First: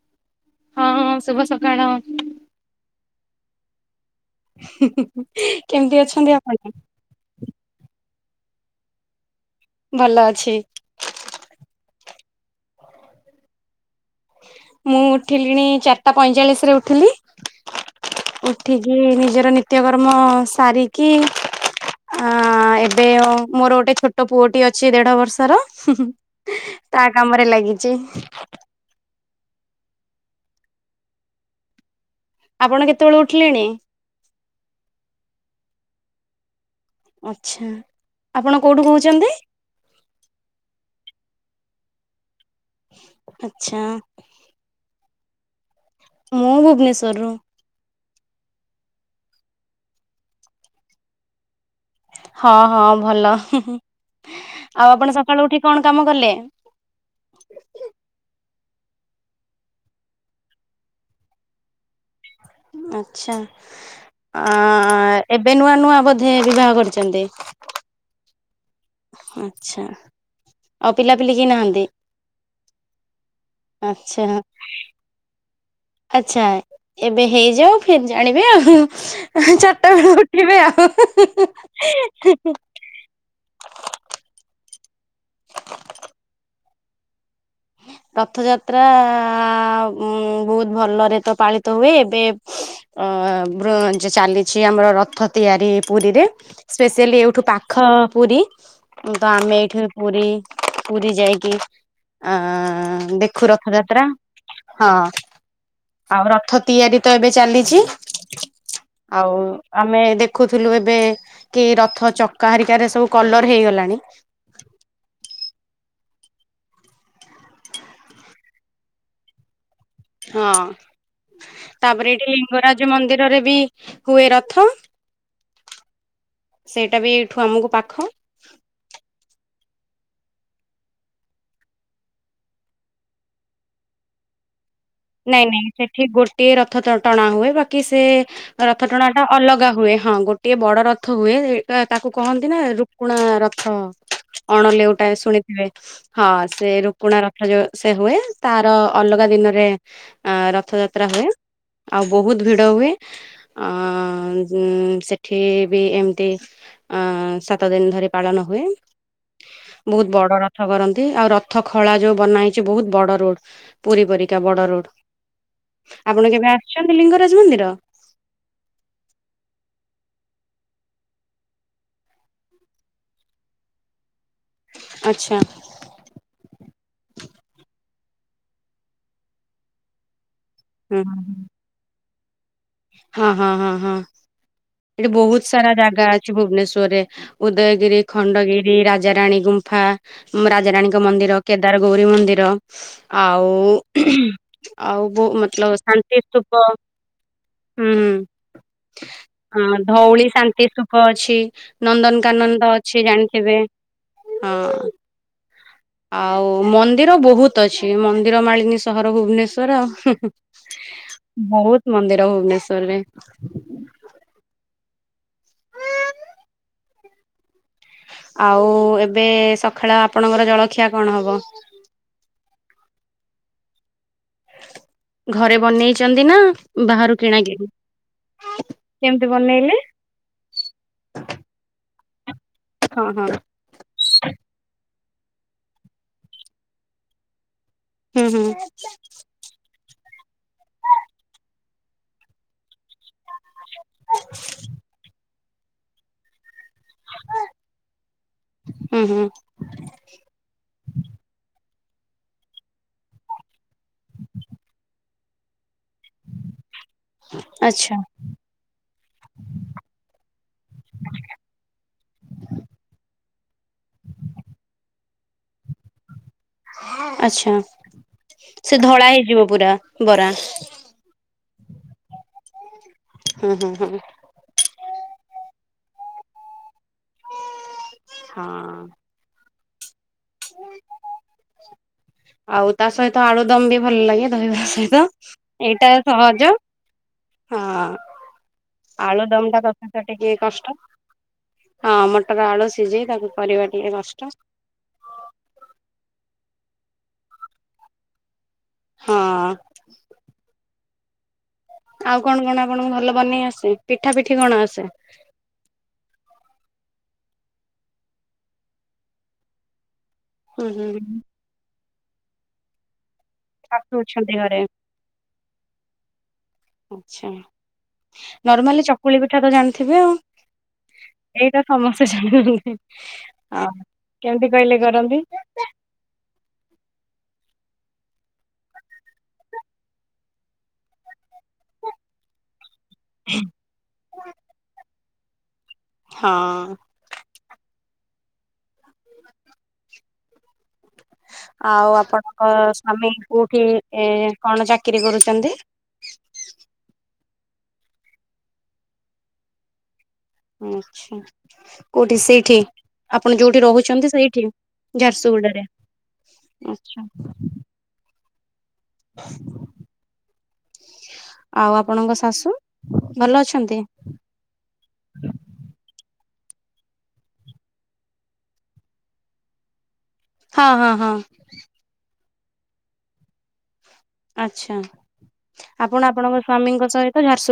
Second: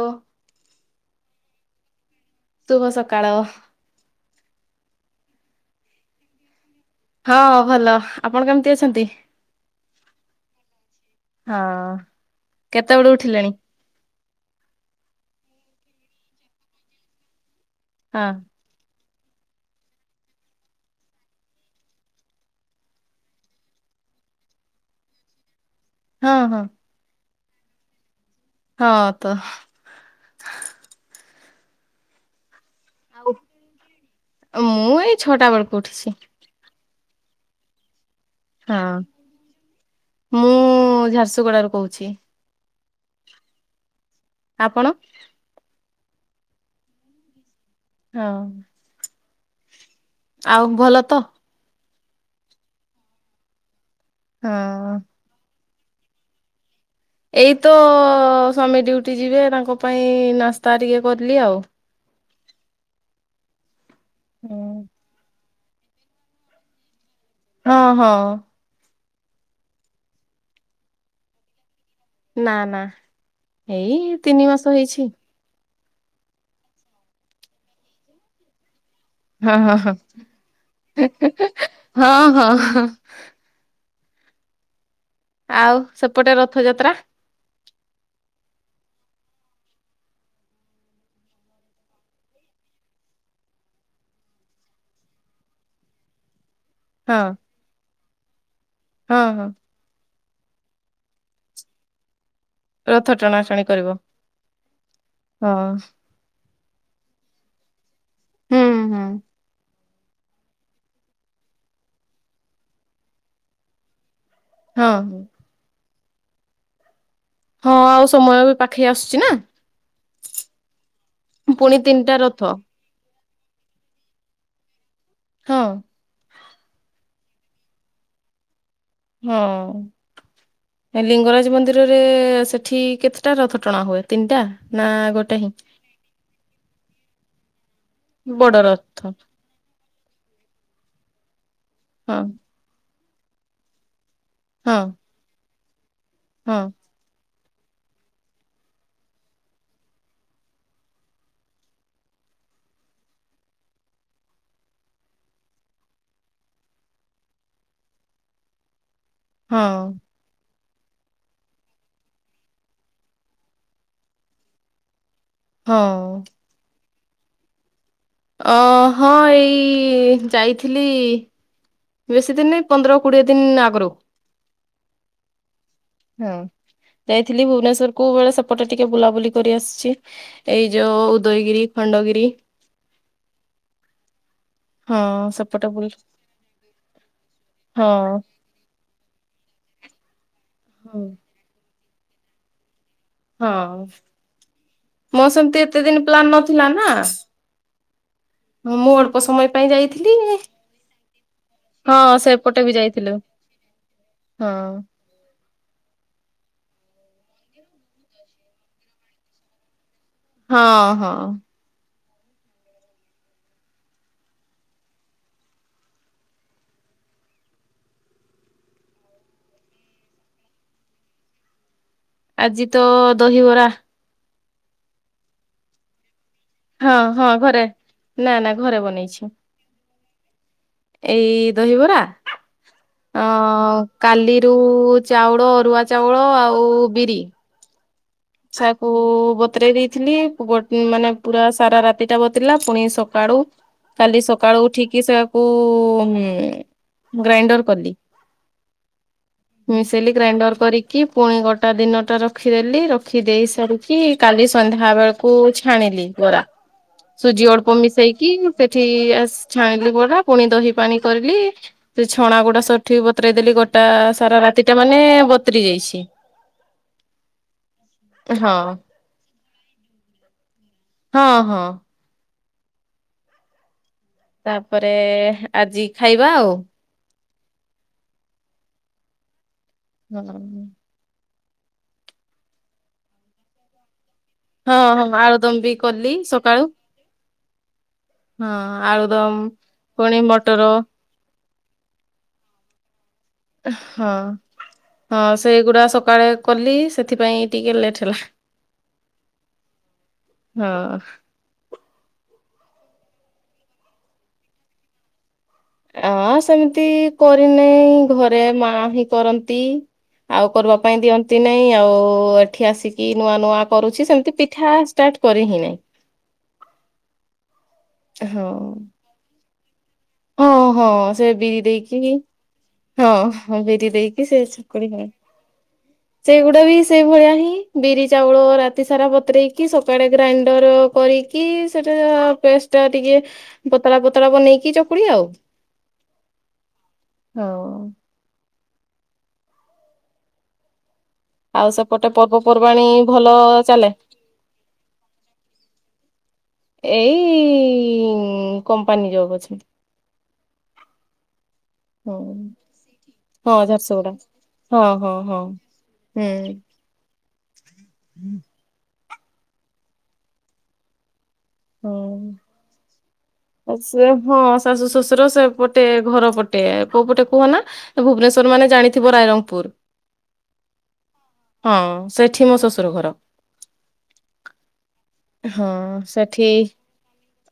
ଓ ହଁ ଶୁଭ ସକାଳ। ଶୁଭ ସକାଳ। ହିଁ ହିଁ କେମିତି ଅଛନ୍ତି ଆପଣ? ହଁ ଭଲ ଆପଣ କେମିତି ଅଛନ୍ତି? ଭଲ ଅଛି। ହଁ କେତେବେଳୁ ଉଠିଲେଣି? ମୁଁ ଉଠିଲିଣି ଚାରିଟା ପଇଁଚାଳିଶ ରେ ଉଠିଲି ହଁ ଉଠିକି ନିଜର ନିତ୍ୟକର୍ମ ସାରିକି ଆ ଏବେ ଓ ମୋର ଗୋଟେ ଛୋଟ ପୁଅଟି ଅଛି ଦେଢ ବର୍ଷର। ହଁ ହଁ ତା କାମରେ ଲାଗିଚି। ହଁ ତ। ଆପଣ କେତେବେଳେ ଉଠିଲେଣି? ମୁଁ ଏଇ ଛଅଟା ବେଳକୁ ଉଠିଛି। ଆଛା ଆପଣ ହଁ। କୋଉଠୁ କହୁଛନ୍ତି? ମୁଁ ଝାରସୁଗୁଡାରୁ କହୁଛି। ଆଛା। ଆପଣ। ମୁଁ ଭୁବନେଶ୍ଵରରୁ। ହଁ। ଆଉ ଭଲ ତ? ହଁ ହଁ ଭଲ ଆଉ ହଁ। ଆପଣ ସକାଳୁ ଉଠି କଣ କାମ କଲେ? ଏଇତ ସ୍ଵାମୀ ଡ୍ୟୁଟି ଯିବେ ତାଙ୍କ ପାଇଁ ନାସ୍ତା ଟିକେ କରଲିି ଆଉ। ଆଛା ଆ ହୁଁ। ଏ ଏବେ ନୂଆ ନୂଆ ବୋଧେ ବିବାହ କରିଛନ୍ତି। ଓହୋ। ଆଛା ଆଉ ପିଲାପିଲି କେହି ନାହାନ୍ତି? ନା ନା ଏଇ ଆଚ୍ଛା ତିନି ମାସ ହେଇଛି। ଆଚ୍ଛା ଏବେ ହେଇଯାଉ ଫିର୍ ଜାଣିବେ ଆଉ। ହଁ ଚରିଟା ହଁ ହଁ ର ଉଠି ବେଆଉ ହୁଁ ହୁଁ। ହଁ ହଁ [unintelligible] ହଁ ଆଉ ସେପଟେ ରଥଯାତ୍ରା। ଆ ଉଁ। ବହୁତ ଭଲରେ ତ ପାଳିତ ହୁଏ, ଏବେ ଅ ଚାଲିଛି ଆମର ରଥ ତିଆରି ପୁରୀରେ। ସ୍ପେସିଆଲି ହଁ ଏଇଠୁ ପାଖ ପୁରୀ, ତ ହଁ ହଁ। ଆମେ ଏଇଠି ପୁରୀ ପୁରୀ ଯାଇକି ଆ ରଥ ଦେଖୁ ଟଣାଟଣି କରିବ ରଥଯାତ୍ରା, ହଁ ହଁ। ଆଉ ରଥ ତିଆରି ତ ଏବେ ଚାଲିଚି। ହୁଁ ହୁଁ। ଆଉ ଆମେ ଦେଖୁଥିଲୁ ଏବେ କି ରଥ ଚକା ହେରିକା ଏସବୁ କଲର ହେଇଗଲାଣି। ହଁ। ହଁ ଆଉ ସମୟ ବି ପାଖେଇ ଆସୁଚି ନା। ହଁ ପୁଣି ତିନିଟା ତାପରେ ଏଇଠି ରଥ ଲିଙ୍ଗରାଜ ମନ୍ଦିର ରେ ବି ହୁଏ ରଥ ହଁ। ସେଇଟା ବି ଏଠୁ ଆମକୁ ପାଖ। ହଁ। ଲିଙ୍ଗରାଜ ମନ୍ଦିରରେ ସେଠି କେତେଟା ରଥ ଟଣା ହୁଏ ତିନିଟା ନା ଗୋଟେ ନାଇଁ, ହିଁ? ନାଇଁ, ସେଠି ଗୋଟିଏ ରଥ ଟଣା ହୁଏ ବାକି କି ସେ ରଥ ଟଣା ଟା ଅଲଗା ହୁଏ ହଁ ଗୋଟିଏ ବଡ ରଥ ହୁଏ ତ ତାକୁ ହଁ କହନ୍ତି ନା ରୁକୁଣା ରଥ ଅଣ ହଁ ଲେଉଟା ଶୁଣିଥିବେ ହଁ ସେ ରୁକୁଣା ରଥ ଯୋଉ ସେ ହୁଏ ତାର ଅଲଗା ଦିନରେ ଆ ରଥଯାତ୍ରା ହୁଏ। ଆଉ ବହୁତ ଭିଡ ହୁଏ ଆ ସେଠି ବି ଏମିତି ଅ ସାତ ଦିନ ଧରି ପାଳନ ହୁଏ, ହଁ ବହୁତ ବଡ ରଥ ରଥ କରନ୍ତି ଆଉ ରଥ ଖଳା ଯୋଉ ବନା ହେଇଛି ବହୁତ ବଡ ରୋଡ ପୁରୀ ପରିକା ବଡ ରୋଡ। ହଉ। ଆପଣ [unintelligible] ଲିଙ୍ଗରାଜ ମନ୍ଦିର ଅ ହଁ ଏଇ ଯାଇଥିଲି। ବେଶୀ ଦିନ ନାହିଁ ପନ୍ଦର କୋଡିଏ ଦିନ ଆଗରୁ। ଆଚ୍ଛା। ହଁ। ଯାଇଥିଲି ଭୁବନେଶ୍ଵର କୋ ବେଳେ ସେପଟେ ଟିକେ ବୁଲାବୁଲି କରି ଆସିଛି। ଏଇ ଯୋଉ ହୁଁ ଉଦୟଗିରି ଖଣ୍ଡଗିରି। ହଁ ହଁ ହଁ ହଁ ହଁ ଏଠି ବହୁତ ସେପଟେ ସାରା ବୁଲ ଜାଗା ଅଛି ଭୁବନେଶ୍ଵରରେ ହଁ ଉଦୟଗିରି, ଖଣ୍ଡଗିରି, ରାଜାରାଣୀ ଗୁମ୍ଫା। ରାଜାରଣୀଙ୍କ ହଁ ମନ୍ଦିର, କେଦାରଗୌରୀ ମନ୍ଦିର ଆଉ, ହଁ। ମୋର ଆଉ ସେମିତି ଏତେ ମତଲବ ଦିନ ପ୍ଲାନ୍ ନଥିଲା ଶାନ୍ତିସ୍ଥୁପ ନା ହଁ ମୁଁ ଅଳ୍ପ ସମୟ ପାଇଁ ହୁଁ ଯାଇଥିଲି। ଧଉଳି ଶାନ୍ତିସ୍ଥୁପ ଅଛି। ହଁ ନନ୍ଦନକାନନ ସେପଟେ ତ ବି ଅଛି ଯାଇଥିଲୁ ଜାଣିଥିବେ। ହଁ ଆଉ ମନ୍ଦିର ବହୁତ ଅଛି। ମନ୍ଦିର ମାଳିନୀ ସହର ଭୁବନେଶ୍ୱର ଆଉ। ହଁ ହଁ। ବହୁତ ମନ୍ଦିର ଭୁବନେଶ୍ଵରରେ ଆଉ ଏବେ ସକାଳ ଆପଣଙ୍କର ଜଳଖିଆ କଣ ହବ? ଆଜି ତ ଦହିବରା। ଘରେ ବନେଇଛନ୍ତି। ଦିନ ହଁ ବାହାରୁ ହଁ କିଣା ଘରେ କିିରି। ନା ନା ଘରେ ବନେଇଛି କେମିତି ବନେଇଲେ। ଏଇ ଦହିବରା ହଁ ଅ ହଁ କାଲିରୁ ଚାଉଳ, ଅରୁଆ ଚାଉଳ ଆଉ ବିରି ହୁଁ ହୁଁ ଛାକୁ ବତୁରେଇ ଦେଇଥିଲି ମାନେ ପୁରା ସାରା ରାତିଟା ବତରିଲା ପୁଣି ସକାଳ ସକାଳୁ କାଲି ସକାଳୁ ଉଠିକି ସେଆକୁ ଗ୍ରାଇଣ୍ଡର କଲି, ହୁଁ ହୁଁ ମିଶେଇଲି ଗ୍ରାଇଣ୍ଡର କରିକି ପୁଣି ଗୋଟେ ଟା ଦିନଟା ରଖିଦେଲି, ରଖି ଦେଇ ସାରିକି କାଲି ସନ୍ଧ୍ୟା ବେଳକୁ ଛାଣିଲି ବରା। ସୁଜି ଅଳ୍ପ ଆଚ୍ଛା ମିଶେଇକି ସେଠି ଛାଣିଲି ବରା। ପୁଣି ଦହି ପାଣି କରିଲି। ସେ ଛଣା ଗୁଡା ସେଠି ବତୁରେଇ ଦେଲି। ଗୋଟା ସାରା ରାତି ଟା ମାନେ ବତୁରି ଯାଇଛି। ଆଛା ହଁ ସେ ଧଳା ହେଇଯିବ ପୁରା ବରା ହଁ ହଁ। ହୁଁ ହୁଁ ହୁଁ। ତାପରେ ଆଜି ଖାଇବା ଆଉ ହଁ। ହୁଁ। ଆଉ ତା ସହିତ ଆଳୁଦମ୍ ବି ଭଲ ଲାଗେ। ଦହିବରା ହଁ ସହିତ ହଁ ଆଳୁଦମ ବି ଏଇଟା କଲି ସହଜ। ସକାଳୁ ହଁ ହଁ ଆଳୁଦମ ଆଳୁଦମ୍ ଟା [unintelligible] ପୁଣି ଟିକେ ମଟର କଷ୍ଟ। ହଁ ମଟର ଆଳୁ ସିଝେଇ ତାକୁ କରିବା ଟିକେ ହଁ କଷ୍ଟ। ହଁ ସେଇଗୁଡା ସକାଳେ କଲି। ସେଥିପାଇଁ ଟିକେ ଲେଟ୍ ହେଲା। ହଁ ହଁ ଆଉ କଣ କଣ ଆପଣଙ୍କୁ ଭଲ ବନେଇ ଆସେ। ପିଠା ପିଠି କଣ ଆସେ ଆଁ ସେମିତି କରିନାହିଁ ଘରେ ମା ହିଁ କରନ୍ତି। ଆଉ ହୁଁ କରିବା ହୁଁ ପାଇଁ ଦିଅନ୍ତି ନାଇଁ ଆଉ ଏଠି ଆସି। କି ନୂଆ ନୂଆ ଶାଶୁ କରୁଛି। ଅଛନ୍ତି ସେମିତି ପିଠା ଷ୍ଟାର୍ଟ କରି ହିଁ ନାଇଁ। ଆଛା ହଁ ନର୍ମାଲି ଚକୁଳି ପିଠା ତ ଜାଣିଥିବେ ଆଉ। ହଁ ହଁ ସେ ଏଇଟା ବିରି ସମସ୍ତେ ଦେଇକି ଜାଣନ୍ତି ହଁଁ ଆଉ ବିରି ଦେଇକି ସେ କେମିତି କହିଲେ ଚକୁଳି ହଁ [inaudible] କରନ୍ତି? ସେଗୁଡା ବି ସେଇ ଭଳିଆ ହିଁ। ବିରି, ଚାଉଳ ରାତି ସାରା ବତୁରେଇକି ସକାଳେ ଗ୍ରାଇଣ୍ଡର କରିକି ସେଟା ପେଷ୍ଟ ଟା ଟିକେ ପତଳା ପତଳା ବନେଇକି ଚକୁଳି ଆଉ। ହଁ। ଆଉ ସେପଟେ ଆପଣଙ୍କ ପର୍ବପର୍ବାଣୀ ସ୍ଵାମୀ ଭଲ କୋଉଠି ଚାଲେ କଣ ଚାକିରୀ କରୁଛନ୍ତି? ଏଇ କମ୍ପାନୀ ଜବ୍ ଅଛନ୍ତି। ଆଛା। କୋଉଠି ସେଇଠି ଆପଣ ଯୋଉଠି ଝାରସୁଗୁଡା ରହୁଛନ୍ତି ସେଇଠି ହଁ ହଁ ହଁ ଝାରସୁଗୁଡାରେ ଆଛା। ହୁଁ [inaudible] ଶାଶୁ ଭଲ ହଁ ଅଛନ୍ତି? ସେ ହଁ ଶାଶୁ ଶଶୁର ସେ ପଟେ ଘର ପଟେ ଗଟେ କୋଉ ପଟେ କୁହନା ଭୁବନେଶ୍ଵର ମାନେ ଜାଣିଥିବ ରାଇରଙ୍ଗପୁର ହଁ ହଁ ହଁ। ହଁ ସେଠି ମୋ ଶ୍ୱଶୁର ଘର। ଆଚ୍ଛା ହଁ ଆପଣ ଆପଣଙ୍କ ସେଠି ସ୍ଵାମୀଙ୍କ ସହିତ ଝାରସୁ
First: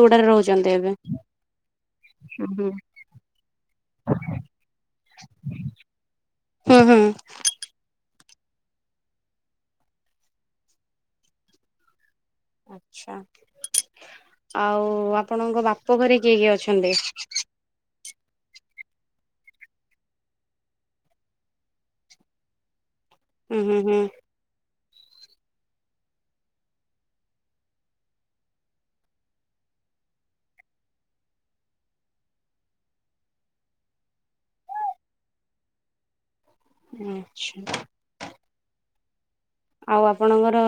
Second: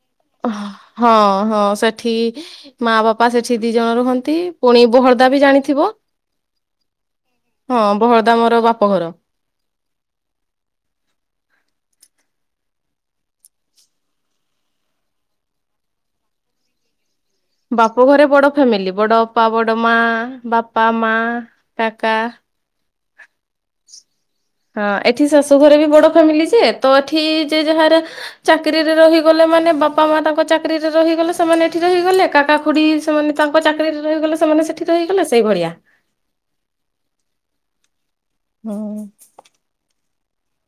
ହଁ ହଁ ସେଠି ହୁଁ ହୁଁ। ମା ବାପା ସେଠି ଦି ଜଣ ରୁହନ୍ତି ପୁଣି ବୋହଳ ସଦା ବି ଜାଣିଥିବ। ହୁଁ। ହୁଁ ହଁ ବହଳଦା ମୋର ବାପଘର ଆଚ୍ଛା। ଆଉ ଆପଣଙ୍କ ବାପ ଘରେ କିଏ କିଏ ଅଛନ୍ତି? ବାପ ଘରେ ବଡ ଫ୍ୟାମିଲି ବଡ ଅପା ବଡ ମା ବାପା ମା କାକା ହୁଁ ହୁଁ ହୁଁ। ହଁ ଏଠି ଶାଶୁ ଘରେ ବି ବଡ ଫ୍ୟାମିଲି ଯେ ତ ଏଠି ଯେ ଯାହାର ଚାକିରିରେ ରହିଗଲେ ମାନେ ବାପା ମା ତାଙ୍କ ଚାକିରିରେ ରହିଗଲେ ସେମାନେ ଏଠି ରହିଗଲେ କାକା ଖୁଡି ସେମାନେ ତାଙ୍କ ଚାକିରିରେ ରହିଗଲେ ସେମାନେ ସେଠି ରହିଗଲେ ସେଇ ଭଳିଆ ଆଚ୍ଛା। ହୁଁ। ଆଉ ଆପଣଙ୍କର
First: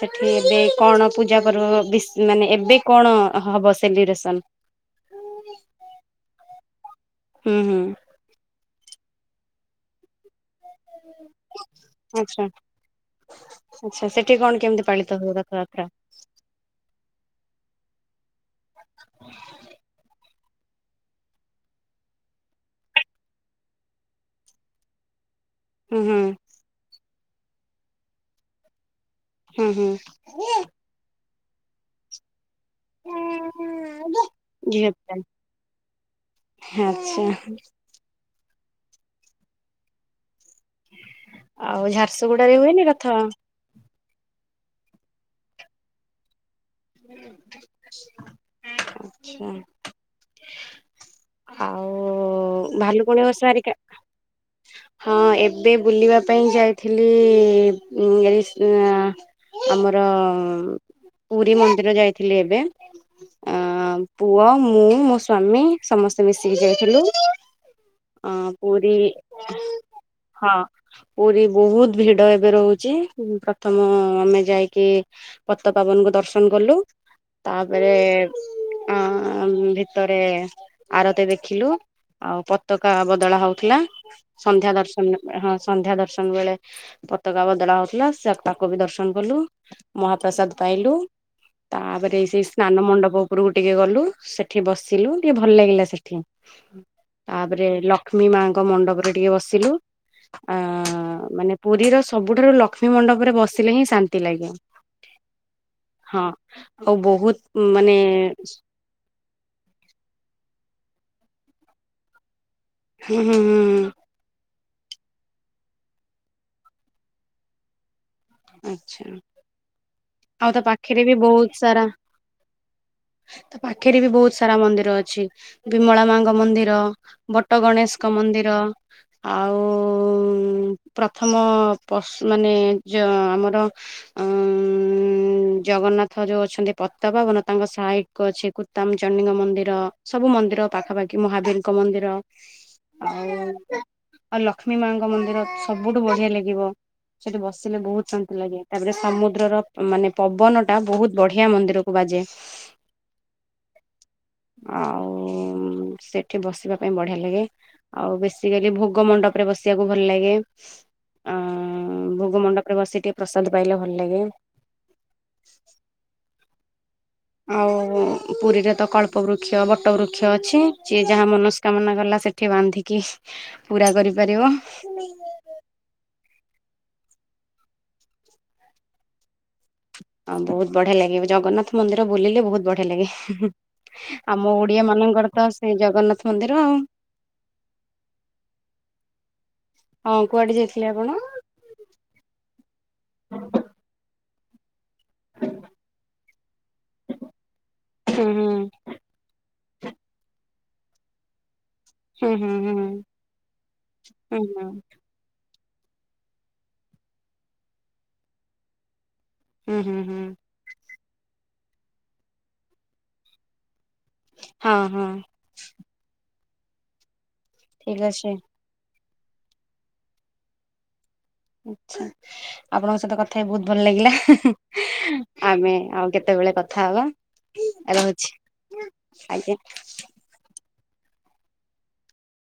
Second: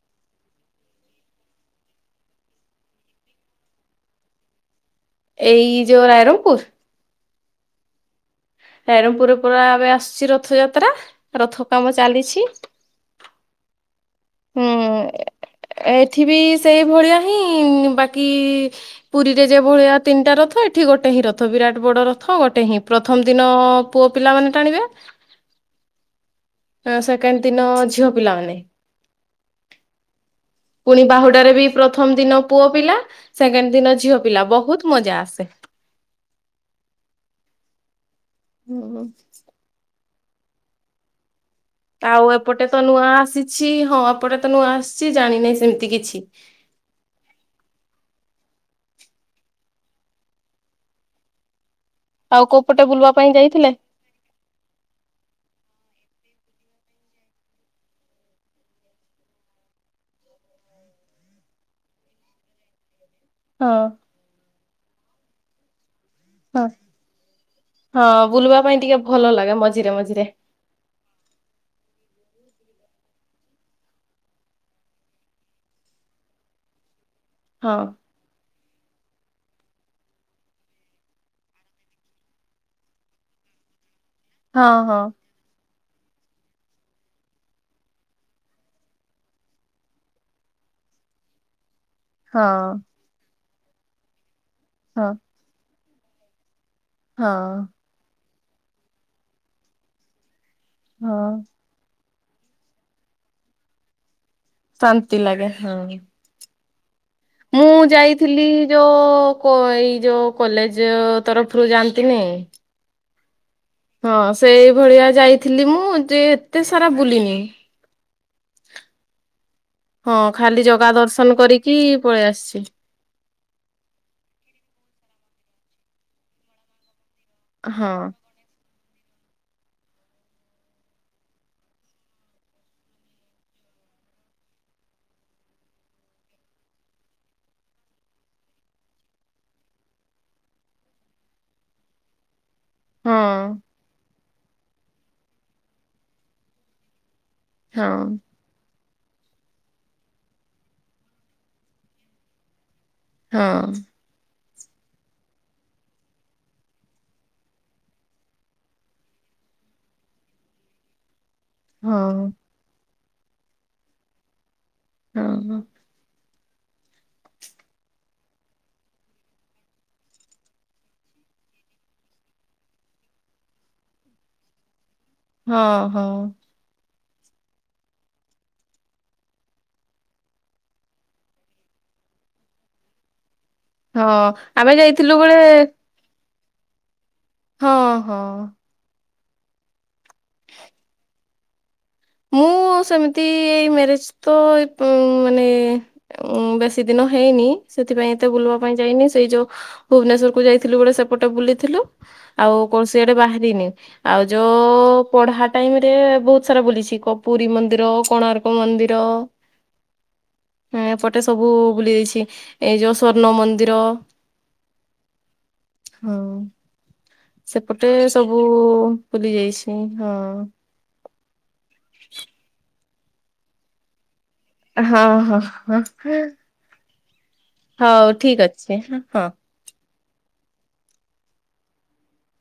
ସେଠି ଏବେ କଣ ପୂଜା ପର୍ବ ବିସ୍ ମାନେ ଏବେ କଣ ହବ? ବସଲିରେସନ। ଏଇ ଯୋଉ ରାଇରଙ୍ଗପୁର୍। ହୁଁ ହୁଁ। ରାଇରଙ୍ଗପୁର୍ରେ ପୁରା ଏବେ ଆସିଛି ରଥଯାତ୍ ଯାତା ରଥ କାମ ଆଚ୍ଛା ଚାଲିଛି। ଆଚ୍ଛା ସେଠି କଣ କେମିତି ହୁଁ ପାଳିତ ହୁଏ ରଥଯାତ୍ରା? ଏଠ ବିି ସେଇ ଭଳିଆ। ବାକି ପୁରୀରେ ଯେ ଭଳିଆ ତିନିଟା ରଥ୍ ଏଠି ଗୋଟେ ହିଁ ରଥ ବିରାଟ ବଡ ରଥ ଗୋଟେ ହିଁ ପ୍ରଥମ ଦିନ ପୁଅ ପିଲାମାନୋନେ ଟାଣିବେ। ହୁଁ ହୁଁ। ସେକେଣ୍ଡ ଦିନ ଝିଅ ପିଲାମାନେ। ହୁଁ ହୁଁ। ପୁଣି ବାହୁଡାରେ ବି ପ୍ରଥମ ଦିନ। ପୁଅ ପିଲା ସେକେଣ୍ଡ ଦିନ ଝିଅ ପିଲା ବହୁତ ମଜା ଆସେ। ଆ୍ଛା। ହଁ। ଆଉ ଝାରସୁଗୁଡାରେ ଏପଟେ ତ ହୁଏନି ନୂଆ ରଥ ଆସିଛି ହଁ। ଏପଟେ ତ ନୁ ଆସିଛି ଜାଣିନହିଁ ସେମିତି କିଛି। ଆଛା। ଆଉ କୋଉପଟେ ବୁଲିବା ପାଇଁ ଭାଲୁକଣିବ ଯାଇଥିଲେ ସାରିକା। ହଁ ଏବେ ବୁଲିବା ପାଇଁ ଯାଇଥିଲି ଆମର ପୁରୀ ମନ୍ଦିର ଯାଇଥିଲି ଏବେ। ଅ ହଁ ପୁଅ ମୁଁ ମୋ ସ୍ଵାମୀ ସମସ୍ତେ ମିଶିକି ହଁ ଯାଇଥିଲୁ ହଁ ଅ ବୁଲିବା ପାଇଁ ପୁରୀ ଟିକେ ଭଲ ଲାଗେ ମଝିରେ ମଝିରେ ହଁ ପୁରୀ ବହୁତ ଭିଡ ଏବେ ଏବେ ରହୁଛି ପ୍ରଥମ ଆମେ ଯାଇକି ପତିତପାବନକୁ ଦର୍ଶନ କଲୁ। ହଁ ତାପରେ ଅ ଭିତରେ ଆରତୀ ଦେଖିଲୁ ଆଉ ପତକା ବଦଳା ହେଉଥିଲା। ସନ୍ଧ୍ୟା ହଁ ହଁ ଦର୍ଶନ ହଁ। ସନ୍ଧ୍ୟା ଦର୍ଶନ ବେଳେ ପତାକା ବଦଳା ହଉଥିଲା ସେ ତାଙ୍କୁ ବି ଦର୍ଶନ କଲୁ ମହାପ୍ରସାଦ ପାଇ ଖାଇଲୁ। ତାପରେ ସେଇ ହଁ ସ୍ନାନ ମଣ୍ଡପ ଉପରକୁ ଟିକେ ଗଲୁ ସେଠି ହଁ ବସିଲୁ ଟିକେ ଭଲ ଲାଗିଲା ସେଠି। ହଁ ତାପରେ ଲକ୍ଷ୍ମୀ ମାଙ୍କ ମଣ୍ଡପରେ ଟିକେ ବସିଲୁ। ଅ ହଁ ମାନେ ପୁରୀର ସବୁଠାରୁ ଲକ୍ଷ୍ମୀ ମଣ୍ଡପରେ ବସିଲେ ହିଁ ଶାନ୍ ଲାଗିବ ଶାନ୍ତି ଲାଗେ ହଁ। ହଁ। ଆଉ ବହୁତ ମୁଁ ମାନେ ଯାଇଥିଲି ଯୋଉ ଏଇ ଯୋଉ କଲେଜ। ଜ ତରଫରୁ ଯାଆନ୍ତିନି। ହୁଁ ହୁଁ ହୁଁ ହଁ ସେଇଭଳିଆ ଯାଇଥିଲି ମୁଁ ଯେ ଏତେ ସାରା ବୁଲିନି। ଆଛା। ହଁ ଖାଲି ଜଗା ଦର୍ଶନ କରିକି ସାରା ପଳେଇ ଆସିଛି। ପାଖରେ ବି ବହୁତ ସାରା ମନ୍ଦିର ଅଛି ବିମଳା ମାଙ୍କ ମନ୍ଦିର ବଟ ହଁ ଗଣେଶଙ୍କ ମନ୍ଦିର ଆଉ ପ୍ରଥମ ପଶୁ ମାନେଚ ଆମର ଜଗନ୍ନାଥ ଯୋଉ ଅଛନ୍ତି ପତପାବନ ତାଙ୍କ ସାଇଡ୍ କୁ ଅଛି କୁତାମ ଚଣ୍ଡୀଙ୍କ ମନ୍ଦିର ସବୁ ମନ୍ଦିର ସବୁ ଅ ମନ୍ଦିର ପାଖାପାଖି ମହାବୀରଙ୍କ ମନ୍ଦିର। ହଁ। ଆଉ ଆଉ ଲକ୍ଷ୍ମୀ ମା ଙ୍କ ମନ୍ଦିର ସବୁଠୁ ବଢିଆ ଲାଗିବ। ସେଠି ବସିଲେ ବହୁତ ହଁ ଶାନ୍ତି ଲାଗେ ତାପରେ ସମୁଦ୍ରର ମାନେ ପବନ ଟା ବହୁତ ବଢିଆ ମନ୍ଦିରକୁ ବାଜେ। ହଁ। ଆଉ ସେଠି ବସିବା ପାଇଁ ବଢିଆ ଲାଗେ ଆଉ ବେଶିକାଲି ଭୋଗ ମଣ୍ଡପ ତାପରେ ବସିବାକୁ ଭଲ ଲାଗେ। ଅ ହଁ ଭୋଗ ମଣ୍ଡପରେ ବସି ଟିକେ ପ୍ରସାଦ ପାଇଲେ ଭଲ ଲାଗେ। ହଁ ହଁ। ଆଉ ପୁରୀ ରେ ତ କଳ୍ପ ବୃକ୍ଷ ବଟ ବୃକ୍ଷ ଅଛି ଯିଏ ଯାହା ମନସ୍କାମନା କଲା। ସେଠି ବାନ୍ଧିକି ପୁରା କରିପାରିବ। ହଁ ହଁ। ହଉ ବହୁତ ବଢିଆ ଲାଗେ ଜଗନ୍ନାଥ ମନ୍ଦିର ବୁଲିଲେ ବହୁତ ବଢିଆ ଲାଗେ। ହଁ ଆମ ଆମେ ଓଡିଆ ଯାଇଥିଲୁ ମାନଙ୍କର ବେଳେ ତ ସେଇ ଜଗନ୍ନାଥ ମନ୍ଦିର ଆଉ। ହଁ ହଁ। ହଁ କୁଆଡେ ଯାଇଥିଲେ ଆପଣ? ମୁଁ ସେମିତି ଏଇ ମ୍ୟାରେଜ ତ ମାନେ ଉଁ ବେଶୀ ଦିନ ହେଇନି। ସେଥିପାଇଁ ହୁଁ ଏତେ ବୁଲିବା ପାଇଁ ଯାଇନି ସେଇ ଯୋଉ ଭୁବନେଶ୍ୱର କୁ ଯାଇଥିଲୁ ଗୋଟେ ସେପଟେ ବୁଲିଥିଲୁ। ହୁଁ ହୁଁ ଆଉ ହୁଁ କୌଣସି ଆଡେ ବାହାରିନି ଆଉ ହୁଁ ହୁଁ ହୁଁ ଯୋଉ ପଢ଼ା। ଟାଇମ ରେ ବହୁତ ସାରା ବୁଲିଛି ପୁରୀ ମନ୍ଦିର କୋଣାର୍କ ମନ୍ଦିର। ହୁଁ ହୁଁ ହୁଁ ହଁ ଏପଟେ ସବୁ ବୁଲି ଦେଇଛି ଏଇ ଯଉ ସ୍ଵର୍ଣ୍ଣ ମନ୍ଦିର ହଁ ହଁ। ହଁ ସେପଟେ ଠିକ ଅଛି। ସବୁ ବୁଲି ଯାଇଛି ହଁ। ଆଛା ଆପଣଙ୍କ ସହିତ କଥା ହି ବହୁତ ଭଲ ଲାଗିଲା। ହଁ ହଁ ଆମେ ହଁ ଆଉ କେତେବେଳେ କଥା ହବା। ହଉ ରହୁଛି ଠିକ ଅଛି ହଁ। ଆଜ୍ଞା।